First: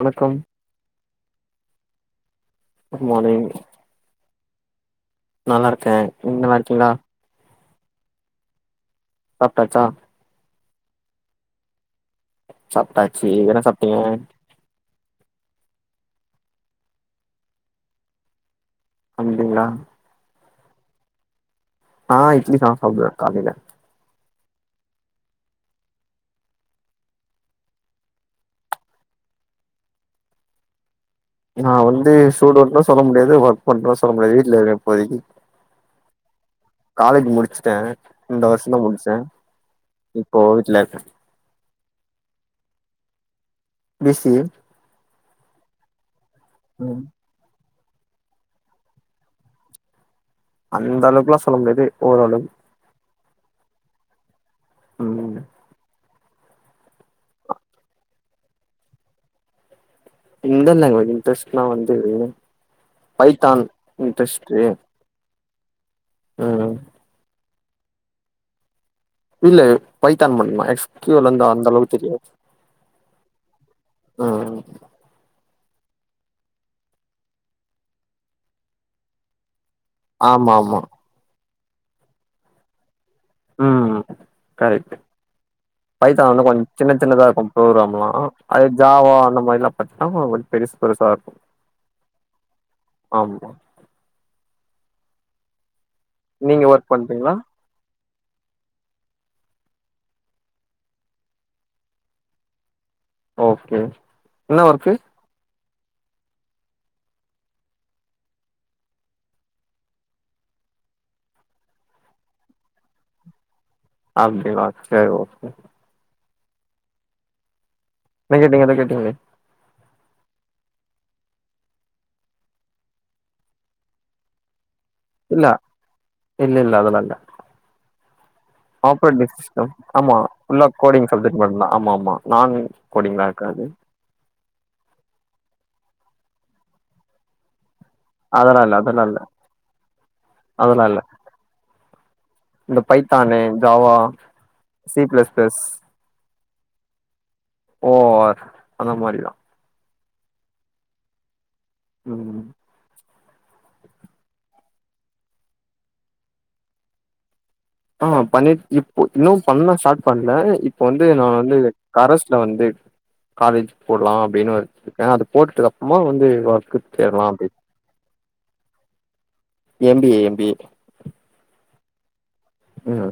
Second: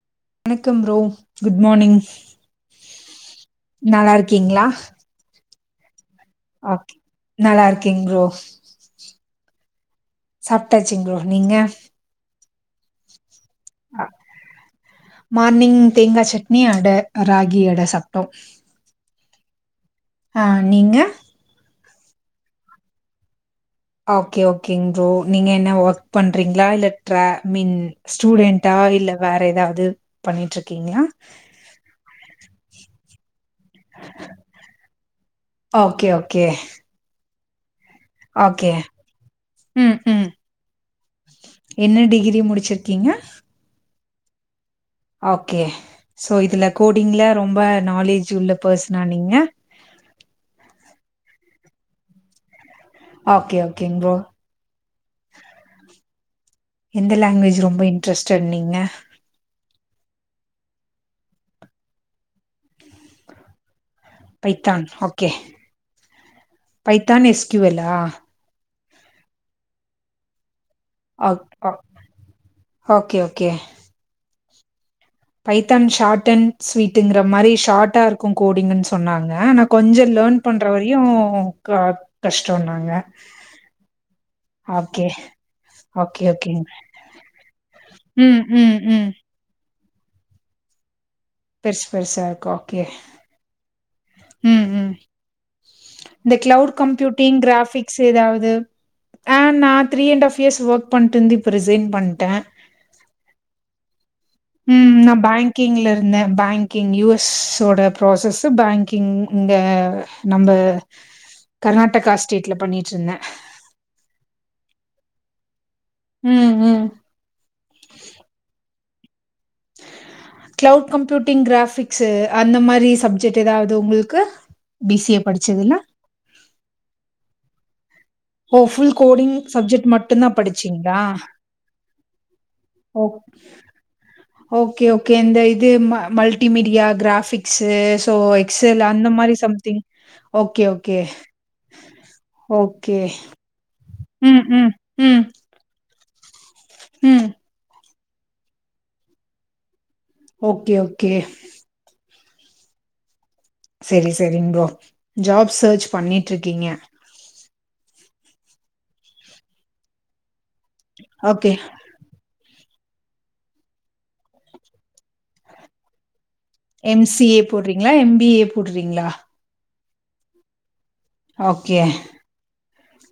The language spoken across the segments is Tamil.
வணக்கம் வணக்கம் bro good morning good morning நல்லா இருக்கீங்களா நல்லாருக்க ஓகே நல்லாருக்கீங் ப்ரோ சாப்ட்டாச்சா சாப்ட்டாச்சிங் ப்ரோ நீங்க சாப்ட்டாச்சு என்ன சாப்ட்டீங்க மார்னிங் தேங்கா சட்னி அட ராகி அட சாப்ட்டோ அப்டிங்ளா ஆ நீங்க நா இட்லிதா சாப்டுவே காலைல ஓகே ஓகேங் ப்ரோ நீங்க என்ன ஒர்க் பண்றீங்ளா இல்ல ட்ரா மின் ஸ்டூடெண்ட்டா இல்ல வேற எதாவது பண்ணிட்டுருக்கீங்ளா நா வந்து ஸ்டூடன்ட்னு சொல்ல முடியாது ஒர்க் பண்றனு சொல்ல முடியாது வீட்ல இருக்கே இப்போதைக்கி. Okay okay. காலேஜ் முடிச்ட்டே இந்த ஓகே வர்ஷந்தா முடிச்சே ம் ம் இப்போ வீட்லருக்கே. என்ன டிகிரி முடிச்சிருக்கீங்க? B C A okay so இதுல ம் கோடிங்ல ரொம்ப நாலேஜ் உள்ள பெஸ்னா நீங்க? அந்த அளவுக்குலா சொல்ல முடியாது ஓரளவு. ஓகே ஓகேங் ப்ரோ. ம். எந்த லேங்குவேஜு ரொம்ப இன்ட்ரஸ்டட் நீங்க? எந்த லேங்குவேஜ் இன்ட்ரெஸ்ட்னா வந்து பைத்தான். இன்ட்ரெஸ்ட் பைத்தான் ஓகே ம் பைத்தான் எஸ் கியூ எல் லா? இல்ல பைத்தான் மட்டுந்தா எஸ் கியூ எல் லந்து அந்த அளவுக்கு தெரியாது. ஓகே ஓகே அ அ. பைத்தான் ஷாட் அண் ஸ்வீட்டிங்கற மாரி ஷாட்டா இருக்கு கோடிங்குன் சொன்னாங்க ஆனா கொஞ்சோ லேன் ஆமா பண்ற ஆமா வரியு க கஷ்டோன்னாங்க. ம் கரெக்ட் ஓகே. ஓகே பைத்தான் வந்து கொஞ் ஓகேங்க சின்ன சின்னதா இருக்கு ப்ரோக்ராம்லா ம் அதே ம் ம் ஜாவா அந்த மாரிலா அத்தா கொஞ் பெருசு பெருசா இருக்கு. பெர்சு பெருசாருக்கு ஒகே ஆமா ம் ம். இந்த நீங்க கிளவுடு ஒர்க் பண்றீங்களா கம்ப்யூட்டிங் கிராஃபி க்ஸ் எதாவ்து ஆ நா three and half years okay பண்ட்டுந்து இப்போ ரிசைன் பண்ட்டே. ஓகே. என்ன ஒர்க்கு ம் நா பேங் கிங்ல இருந்தே பேங்கிங் யூ எஸ் ஸோட ப்ரோசஸ்ஸு பேங்கிங் இங்க நம்ப கர்நாட்டக்கா ஸ்டேட்ல பண்ணிட்ருந்தே. அப்டிங்ளா செரி ஓகே. ம் ம். என்ன கேட்டிங்க எதோ கேட்டிங்ளே? ஆஹ் கிளௌவுட் கம்ப்யூட்டிங் கிராஃபிக்ஸு அந்த மாரி சப்ஜெக்ட்டு எதாவது உங்குள்க்கு பி சி ஏ படிச்சதுல இல்லல்ல அதுலா இல்ல. ஓ full operating coding system subject ஆமா மட்டுந்தா ஃபுல்லா கோடிங் படிச்சீங்களா சப்ஜெக்ட் மட்டுந்தா ஆமாமா நான் ஓ கோடிங்தா காது. ஓகே ஓகே இந்த இது ம மல்டிமீடியா கிராஃபிக்ஸ்சுஸ் சோ அதெல்லா இல்ல எக்செல்லு அதெல்லா அந்த இல்ல மாரி சம்திங் ஓகே அதெல்லா ஓகே. இல்ல இந்த ஓகே பைத்தானு ஜாவா ம் ம் சி ம். பிளஸ் பிளஸ் ம். ஓ ஆர் அந்த மாரிதா. Okay okay. ம். செரி செரிங் ப்ரோ ஜாப் சர்ச் பண்ணிட்ருக்கீங்க? ஆமா பண்ணிட் இப்பு இன்னு பண்ண ஸாட் பண்ல இப்ப வந்து நா ஓகே வந்து கரஸ்ல வந்து காலேஜ் போட்லா அப்டின்னு வெச்சிருக்கே அது போட்டுடுதுக்கு அப்மா வந்து வ எம் சி ஏ போட்றிங்ளா எம் பி ஏ போட்றிங்ளா? M B A M B A okay ம்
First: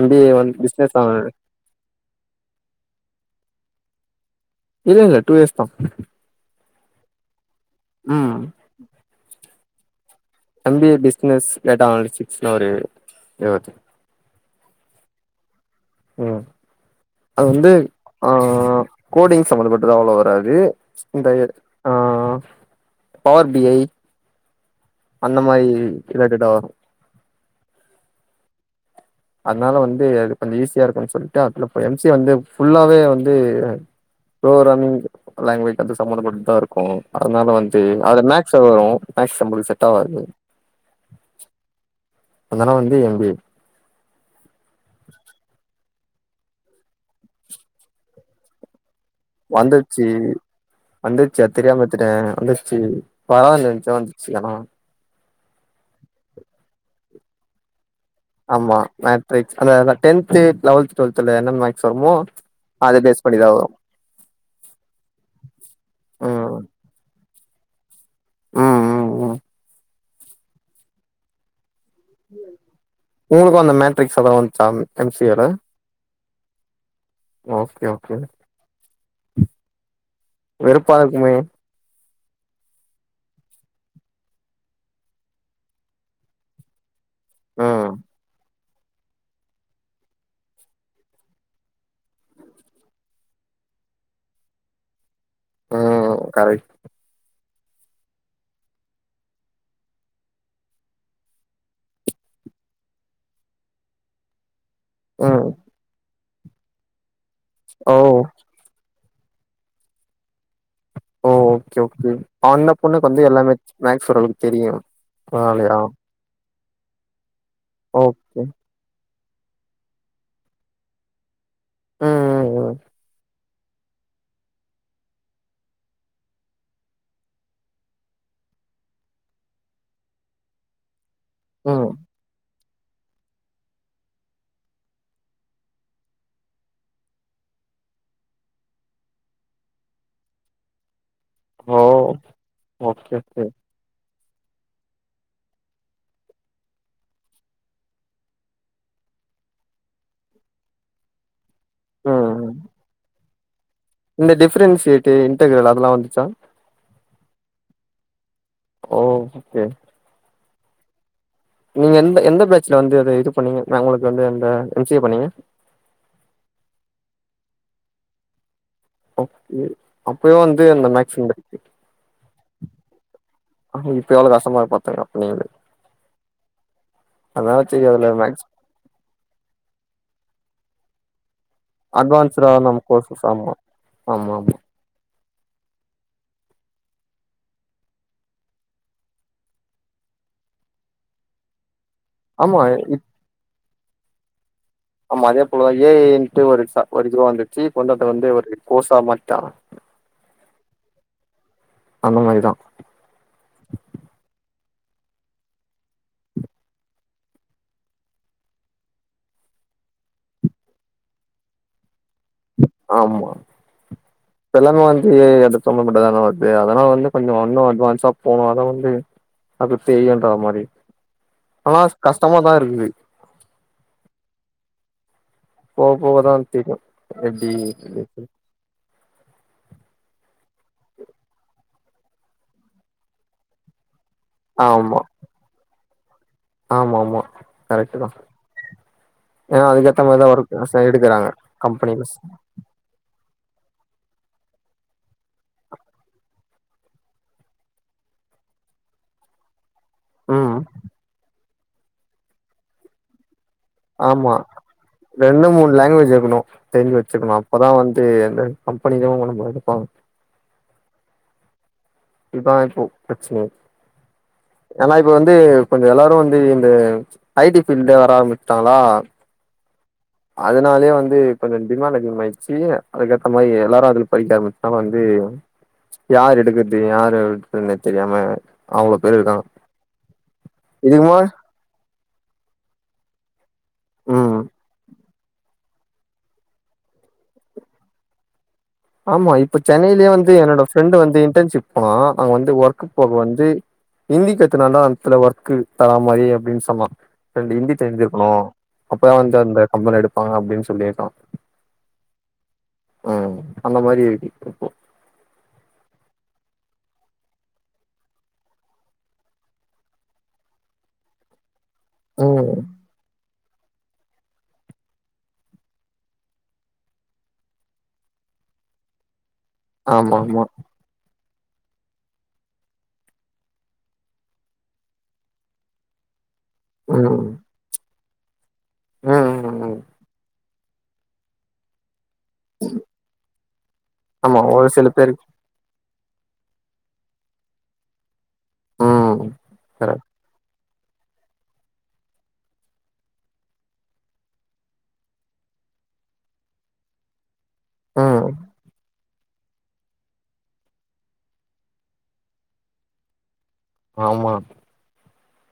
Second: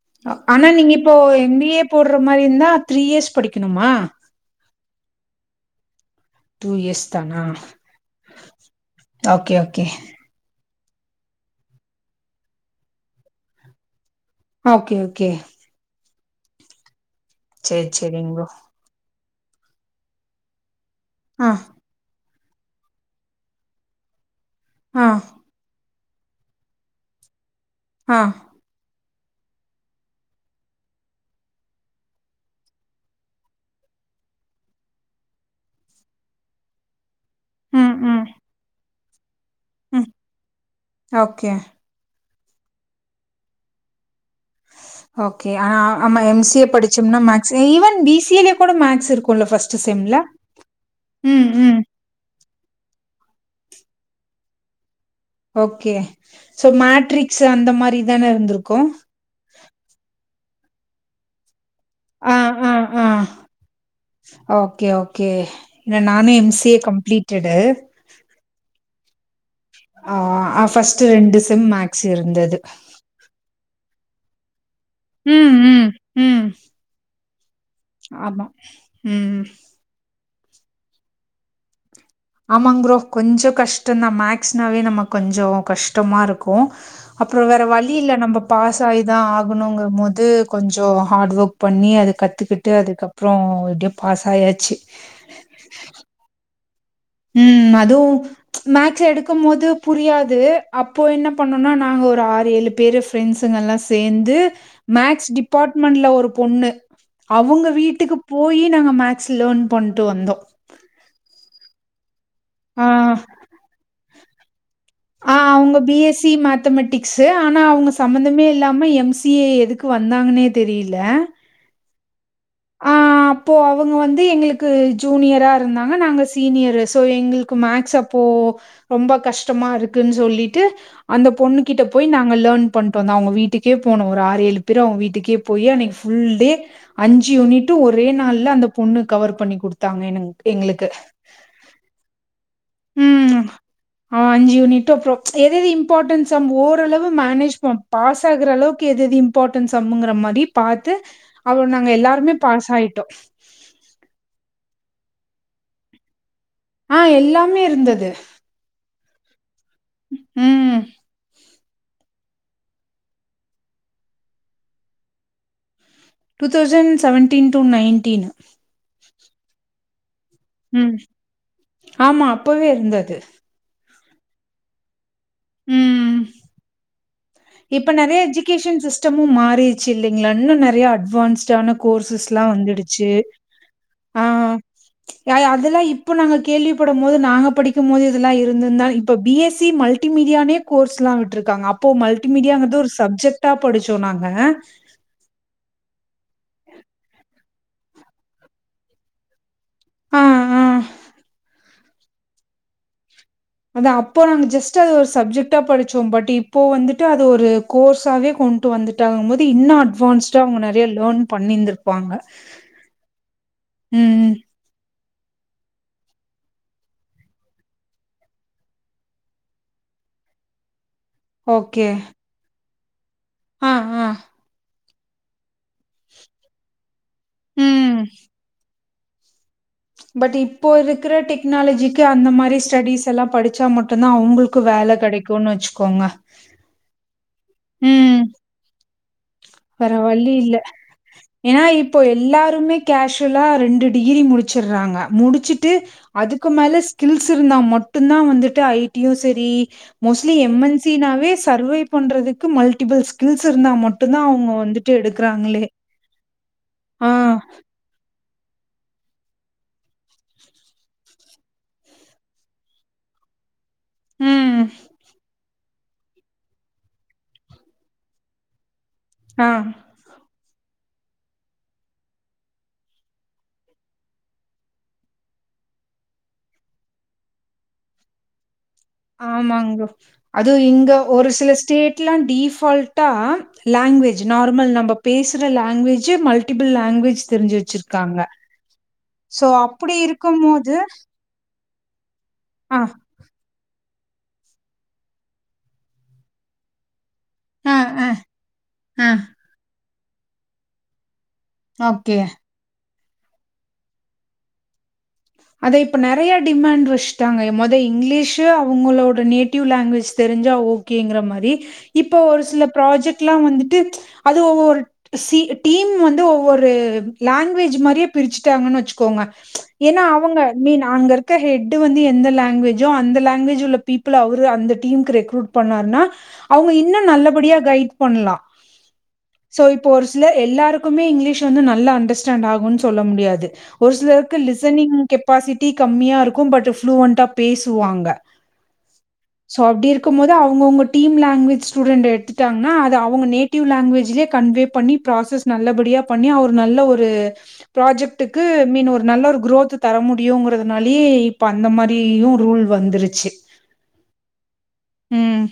எம் பி ஏ அ வந்து ஆனா நீங்க பிசினஸ் இப்போ எம் பி ஏ போட்ற மாரி இந்தா த்ரீ இயஸ் படிக்கணுமா? இல்லல்ல டூ இயஸ் தா. டூ இயஸ் தானா ம் okay okay M B A business data அனலிஃபிக்ஸ்னு ஒரு இது ஓகே ஓகே ம் அது வந்து சேரி ஆ சேரிங் ப்ரோ கோடிங் சம்பந்தப்பட்டுதலா அவ்ளோவா வராது இந்தயே ஆ பவர் பி ஐ ஆ அந்ந மாரி இல்லா டேட்டா வரு ஹா அத்னால வந்து அது கொஞ்சோ ஈஸியா இருக்குன் சொல்ட்டு அதுல போயி எம் சி ஏ வந்து ஃபுல்லாவே வந்து எ ப்ரோராமிங் லாங்குவேஜ் அது சம்மந்தப்பட்டுதா இருக்கோ அதனால வந்து ம் ம் அத மேக்ஸ்ச வரு மேக்ஸ் சம்பள்க் செட் ம் ஆவாது ஓகே அந்தனா வந்து எம் பி ஏ ஓகே ஆனா ஆமா எம் சி ஏ படிச்சோம்னா maths even B C A லயே கூட மேக்ஸ் இருக்கோ குல்ல ஃபஸ்ட்டு வந்துச்சு சிம்ல உம் உம் திட்டே வந்துச்சி பவால நென்ச்ச வந்துச்சி அணா ஓகே சோ மேட்ரிக்ஸு அந்த மாரி தான ஆமா இருந்திருக்கு மேட்ரிக்ஸ் அத அதா டென்த்து லவல்த் டுவல்த்ல என்ன மேட் சம்மோ ஆ ஆ அத ஆ பேஸ் பண்ணிதா வரு ஓகே ஓகே இன்ன நானு எம் ம் சி ஏ கம்ப்ளீட்டடு ம் ம் ம் ஆஆ அ ஃபஸ்ட்டு ரெண்டு செம் மேக்ஸ் இருந்தது உங்குளுக்கு அந்த மேட்ரிக்ஸ் அத வன்ச்சாம் எம் சி யேல ம் ம் ம் ஓகே ஓ ஆமா ம்ம் வெறுப்பா இருக்குமே ஆமாங் ஃபரோ கொஞ்சோ கஷ்டன்தா மேக்ஸ்னாவே நம கொஞ்சோ கஷ்டமாருக்கு அப்றோ வேற ம் வழி இல்ல நம்பப் பாஸ் ஆகி தா ஆகணுங்க போது கொஞ்சோ ஹாட் வக் பண்ணி அது கத்துக்குட்டு அதுக்கப்பா ப்றோ எப்டியோ பாஸ் ஆயாச்சு அவ் கரெக்ட் ம் அதுவு மேக்ஸ் எடுக்கும்மோது புரியாது அப்போ என்ன பண்ணோனா நாங்க ஒரு ஆறு ஏழு பேருஃப் ஃப்ரண்ட்ஸுங்கல்லா சேந்து மேக்ஸ் ம் டிபாட்மென்ல ஒரு பொண்ணு அவுங்க ஓ வீட்டுக்குப்பு போயி நாங்க மேக்ஸ் லன் பண்ட்டு வந்தோ ஓ ஓகே ஓகே அண்ண ஆ பொண்ணுக்கு வந்து எல்லாமே மேக்ஸ் ஓரளவுக்கு தெரியு ஆலையா எ சி மேட் த்தமெட்டிக்ஸ்சு ஆனா அவுங்க ஓகே சம்மந்தமே இல்லாம எம் சி ஏ எதுக்கு வந்தாங்கனே தெரில ம் ம் அப்போ அவுங்க வந்து எங்களுக்கு ஜூனியரா இருந்தாங்க நாங்க சீனியரு சோ எங்கள்க்கு மேக்ஸ் அப்போ ரொம்ப கஷ்டமா இருக்குன் சொல்லிட்டு அந்த பொண்ணு ம் கிட்ட ம். போய் நாங்க லன் பண்ட்டு வந்தோ அவுங்க வீட்டுக்கே போனோ ஒரு ஆறு ஏழு பேர் அவுங்க வீட்டுக்கே போயி அன்னைக்கு ஃபுல் டே அஞ்ச் ஜி யூனிட்டு ஒரே நாள்ல அந்த பொண்ணு கவர் பண்ணி குடுத்தாங்க எனங்க் எங்குளுக்கு ஓ ஓகே ம் கே ஆ அஞ்சி யூனிட் அப்றோ எத எது இம்பார்ட்டன் ஸம் ஓரளவு மேனேஜ் போம் பாஸ் ஆகுற அளவுக்கு எதெதிம் பார்ட்டன்ஸ் சம்முங்குர மாதி பாத்து அவ நாங்க ம் எல்லாருமே ம் பாஸ் ஆயிட்டோ இந்த டிஃப்ரன்சியேட்டு இன்டெக்ரல் அதெல்லா வந்துச்சா ஆ எல்லாமே இருந்தது ஓ ஓகே ம் நீங்க எந்த எந்த பேட்ச்ல வந்து அத இது பண்ணீங்க நா ஒங்ளுக்கு வந்து அந்த எம் சி ஏ பண்ணீங்க two thousand seventeen two nineteen okay அப்பயு வந்து அந்த ம் மேக்ஸ் சென்ட்டர் ஆமா அப்பவே இருந்தது ஆ இப்ப எவ்ளோ கஷ்டமாருக்கு பாத்துக்க அப்ப நீ ம் அதனால சரி இப்ப அதுல நறயா மேக்ஸ் எஜுகேஷன் சிஸ்டமு மாறிர்ச்சு இல்லைங்ளா இன்னு நறயா அட்வான்ஸ்ட்டான கோர்ஸஸ்லா அட்வான்ஸ்டா நம்ம வந்துடுச்சு கோர்சஸ் ஆமா ஆ ஆமா யா யா அதுல்லா இப்ப நாங்க கேள்விப்படம்போது நாங்க படிக்கும்போது இதெல்லா இருந்துருந்தா இப்ப பி எஸ் சி மல் ட்டி மீடியானே கோர்ஸ்லா விட்ருக்காங்க அப்போ ஆமா மல்டிமீடியாங்றது ஆமா ஒரு சப்ஜெக்ட்டா படிச்சோ நாங்க ஆமா அதே போலதா ஏ ஐ ன்ட்டு ஒரு ச ஒரு இதுவா வந்துருச்சு கொண்டுட்டு வந்து ஒரு கோர்ஸா மாட்டிடாங்க ஆ ஆ அந்த மாரிதா அத அப்போ நாங்க ஜஸ்ட் அது ஒரு சப்ஜெக்ட்டா படிச்சோ பட் இப்போ வந்துட்டு அது ஒரு கோர்ஸாவே கொண்ட்டு வந்துட்டாங்கம்போது இன்னு அட்வான்ஸ்டா அவுங்க நறயா லேர்ன் பண்ணிர்ந்து ப்பாங்க ஆமா ம் எல்லாமே வந்து அது சம்மந்தப்பட்டதான வர்து அதனாலா வந்து கொஞ்சொ இன்னு அட்வான்ஸா போனா தா வந்து அது தெரியுன்ற மாரி ஆனா கஷ்டமாதா இருக்குது ஹா ஹா போவ்போவதா தெரியு எப்டி ம் சொல்லிட்டு பட் இப்போ இருக்குற டெக்னாலஜிக்கு அந்த மாரி ஸ்டேடிஸ் எல்லா படிச்சா மட்டு தா அவுங்ளு க்கு வேல கெடைக்குன் வச்கோங்க ஆமாமா கரெக்ட்டு தா ஏன்னா வேற அதுக்கேத்த மாரிதா வழி இல்ல ஒர்க் எடுக்குறாங்க ஏனா இப்போ கம்பெனில எல்லாருமே கேஷுவ்லா ரெண்டு டிகிரி முடிச்சிருறாங்க முடுச்சுட்டு அதுக்கு மேல ஸ்கில்ஸ் இருந்தா மட்டுந்தா வந்துட்டு ஐ டி யு சேரி மோஸ்ட்லி எம் ம் என் சி னாவே சர்வை பண்றதுக்கு மல்டிபுள் ஸ்கில்ஸ் இருந்தா ம ஆமா ரெண்டு மூணு லாங்குவேஜ் இருக்ணு தெரிஞ்சு ஆ. வச்சுக்ணு அப்பதா வந்து அந்த கம்பெனிக்கு அவுங்க நம்ள எடுப்பாங்க இதா இப்போ பிரச்சன ம். ஏனா இப்ப‌வந்து கொஞ்சொ எல்லாரு வந்து இந்த ஐடி ஃபீல்ட்ல வர ஆரம்பிச்ட்டாங்ளா ஆ அதனாலே வந்து கொஞ்சொ டிமாண்ட் அதிகமாயிர்ச்சு அதுக்கேத்த மாரி எல்லாரு அதுல போய்ட்டாங் மித்தோங்க வந்து யார் எடுக்கது யார விட்றதுன்னே தெரியாம அவ்ளோ பேர் இருக்காங்க ஆமாங் ப்ரோ அதுவு இங்க இதுக்கு முன்னா ஒரு சில ஸ்டேட்லா டிஃபால் டா லாங்வேஜ் ம் நார்மல் நம்ப பேசுற லாங்வேஜு மல்டிபிள் லாங்வேஜ் தெரிஞ்சு வச்சிருக்காங்க ஆமா சோ இப்ப அப்படி சென்னைலே வந்து என்னோட இருக்கும்போது ஃப்ரெண்டு வந்து இன்டர்ன்ஷிப் போனா அங்க வந்து ஆ. ஒர்க்கு போக வந்து இந்தி கத்துனா தா அந்த்துல ஒர்க்கு தர மாரி அப்டின் சொன்னா ரெண்டு ஆ, இந்தி ஆ, தெரிஞ்சிருக்கணு ஆ. அப்பதா வந்து அந்த கம்பனில எடுப்பாங்க அப்டின் சொல்லிருக்கா ஓகே ம் அந்த மாரி இப்போ அதை இப்ப நறைய டிமாண்ட் வச்ட்டாங்க மொத இங்கிலீஷு அவுங்களோட நேட்டிவ் லாங்வேஜ் தெரிஞ்சா ஓகேங்ற மாரி இப்போ ஒரு ம் சில ப்ராஜெக்ட்லா வந்துட்டு அது ஒவ்வொரு சி டீம் வந்து ஒவ்வொரு லாங்வேஜ் மாரியே பிரிச்சுட்டாங்கன் வச்சுக்கோங்க ஏனா ஆமா ஆமா ஐ மீன் அங்கருக்க ஹெட்டு வந்து எந்த லாங்வேஜோ அந்த லாங்வேஜ் உள்ள பீப்பிள் அவுரு அந்த டீம்க்கு ரெக்ரூட் பண்ணாருன்னா அவுங்க இன்னு ம் நல்லபடியா கைட் பண்ணலா ம் சோ ம் இப்போ ஒரு எல்லாருக்குமே இங்க்லீஷ் வந்து நல்லா அண்டஸ்டாண்ட் ஆகுனு சொல்ல முடியாது ஒரு சிலருக்கு ஆமா ஒரு சில லிசனிங் பேருக்கு கப்பாசிட்டி கம்மியா இருக்கு பட் ஃபுளுவண்டா பேசுவாங்க ம் சோ அபடி கரெக்ட் இருக்குமோது அவுங்கவுங்க டீம் லாங்க்வஜ் ஸ்டூடெண்ட் எட்த்துட்டாங்கன்னா அது அவுங்க நேட்டிவ் லாங்க்வேஜிலே கன்வே பண்ணி ப்ராசஸ் நல்லபடியா பண்ணி அவுரு நல்ல ஒரு ம் ப்ராஜெக்டுக்கு மீன் ஒரு நல்ல ஒரு குரோத்து தர முடியுங்கிறதுனாலயே இப்ப அந்த மாரியு ரூல் வந்துரிச்சு ஆமா ம்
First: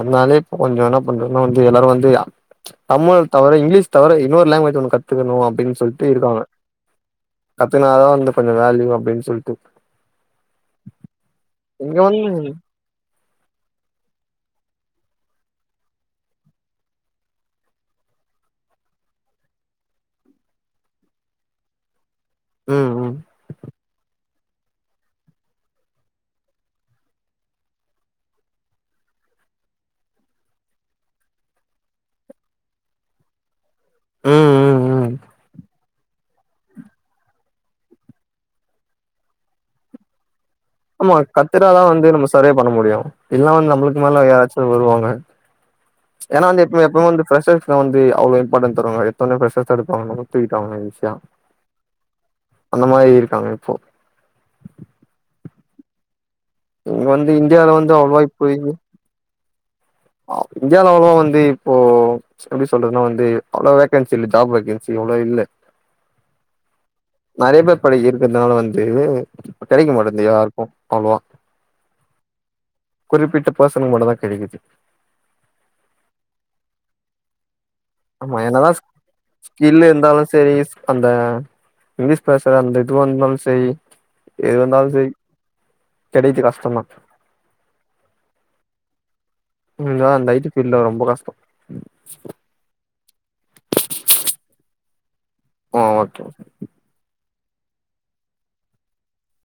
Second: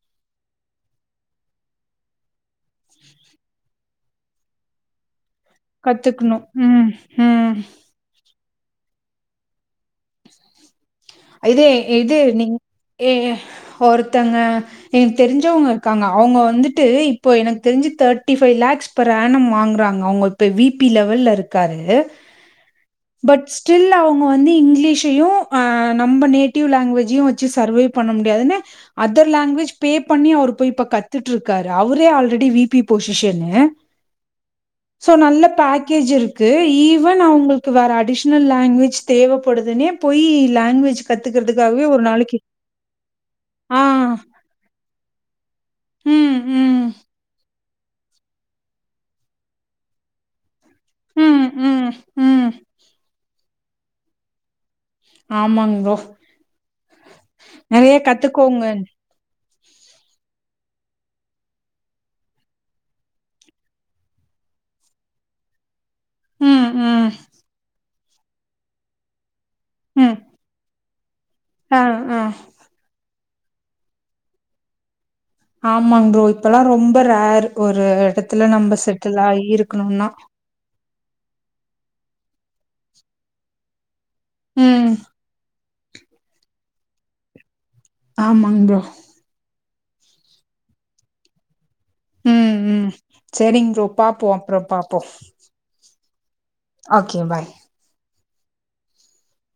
அத்னால்யே இப்ப கொஞ்சோ இன்னா பண்றத்ன்னா வந்து எல்லாரு வந்து அ தமிழ தவிர இங்க்லீஷ் தவிர இன்னொரு லாங்குவேஜு ஒன்னு கத்துக்கணு அப் டின் சொல்ட்டு இருக்காங்க கத்துக்கணும். ம், ம். கத்துக்னாதா வந்து கொஞ்ச வேல்யூ அப்டின் சொல்ட்டு இது இங்க இது வந்து நீங் எ எ ஒருத்தங்க எனுக் தெரிஞ்சவங்க இருக்காங்க அவுங்க வந்துட்டு இப்போ எனக் தெரிஞ்சு தேட்டி ஃபை லேக்ஸ் பெர்ரானம் வாங்குறாங்க அவுங்க இப்ப விபி லெவல்ல இருக்காரு ம் ம் பட் ஸ்டில் அவுங்க வந்து இங்க்லீஷையு அ நம்ப நேட்டிவ் லாங்க்வேஜ்யு வெச்சு சர்வே பண்ண முடியாதுன்னு அதர் லாங்குவேஜ் பே பண்ணி அவுரு போய் இப்ப கத்துட்ருக்காரு அவரே ஆல்ரெடி விபி பொசிஷென்னு ம் ம் ம் சோ நல்ல பேக்கேஜ் இருக்கு ஈவன் அவுங்கள்க்கு வேற அடிஷ்னல் லாங்குவேஜ் தேவப்படுதுனே போயி லாங்வே ஆமா கத்துட்டாதா வந்து நம்ம சர்வே பண்ண முடியு இல்லன வந்து ஆ நம்புளுக்கு மேல யாராச்சு ஒரு வருவாங்க ம் ஏன்னா வந்து எப்புமே ம் எப்பவு வந்து ஃப்ரெஷர்ஸ் வந்து அவ்ளோ இம்பாட்டன் தருவாங்க எத்தொன்னே ஃப்ரெஷ்ஷஸ் தா எடுப்பாங்க [unintelligible] [unintelligible] ஈஸியா ம் ம் ம் அந்த மாரி இருக்காங்க இப்போ ஆமாங் ப்ரோ இங்க வந்து இந்தியாவில வந்து நெறைய அவ்ள்வா கத்துக்கோங்க இப்போதிக்கு இந்தியானாலலா வந்து இப்போ எபடி சொல்றதுனா வந்து அவ்ளோ வேக்கென்சி இல்ல ஜப் வேக்கென்சி அவ்ளோ இல்ல ம் ம் நிறைய பேர் படிக்கிறதுனால வந்து கெடைக்க ம் மாட்டின்து யாருக்கு ஆமா ஆ ஆ குறிப்பிட்ட பேசனக்கு மட்டு தா கெடைக்கிது ஆமாங் ப்ரோ இப்பெல்லா ரொம்ப ரேரு ஒரு ஆமா எடத்துல என்னதா நம்ம செட்டிலாயி ஸ்கில் இருக்கணுனா இருந்தாலு சரி அந்த இங்க்லீஷ் பேசுர அந்த இதுவா இந்தாலு செரி எது வந்தாலு ம் செரி கெடையித்து கஷ்டொந்தா ஆமாங் ப்ரோ ம் இந்த அந்த ஐடி ஃபீல்ட்ல ரொம்ப கஷ்டோ ம் ம் செரிங் ப்ரோ பாப்போ அப்றோ பாப்போ ஆ ஓகே ஓகே பாய்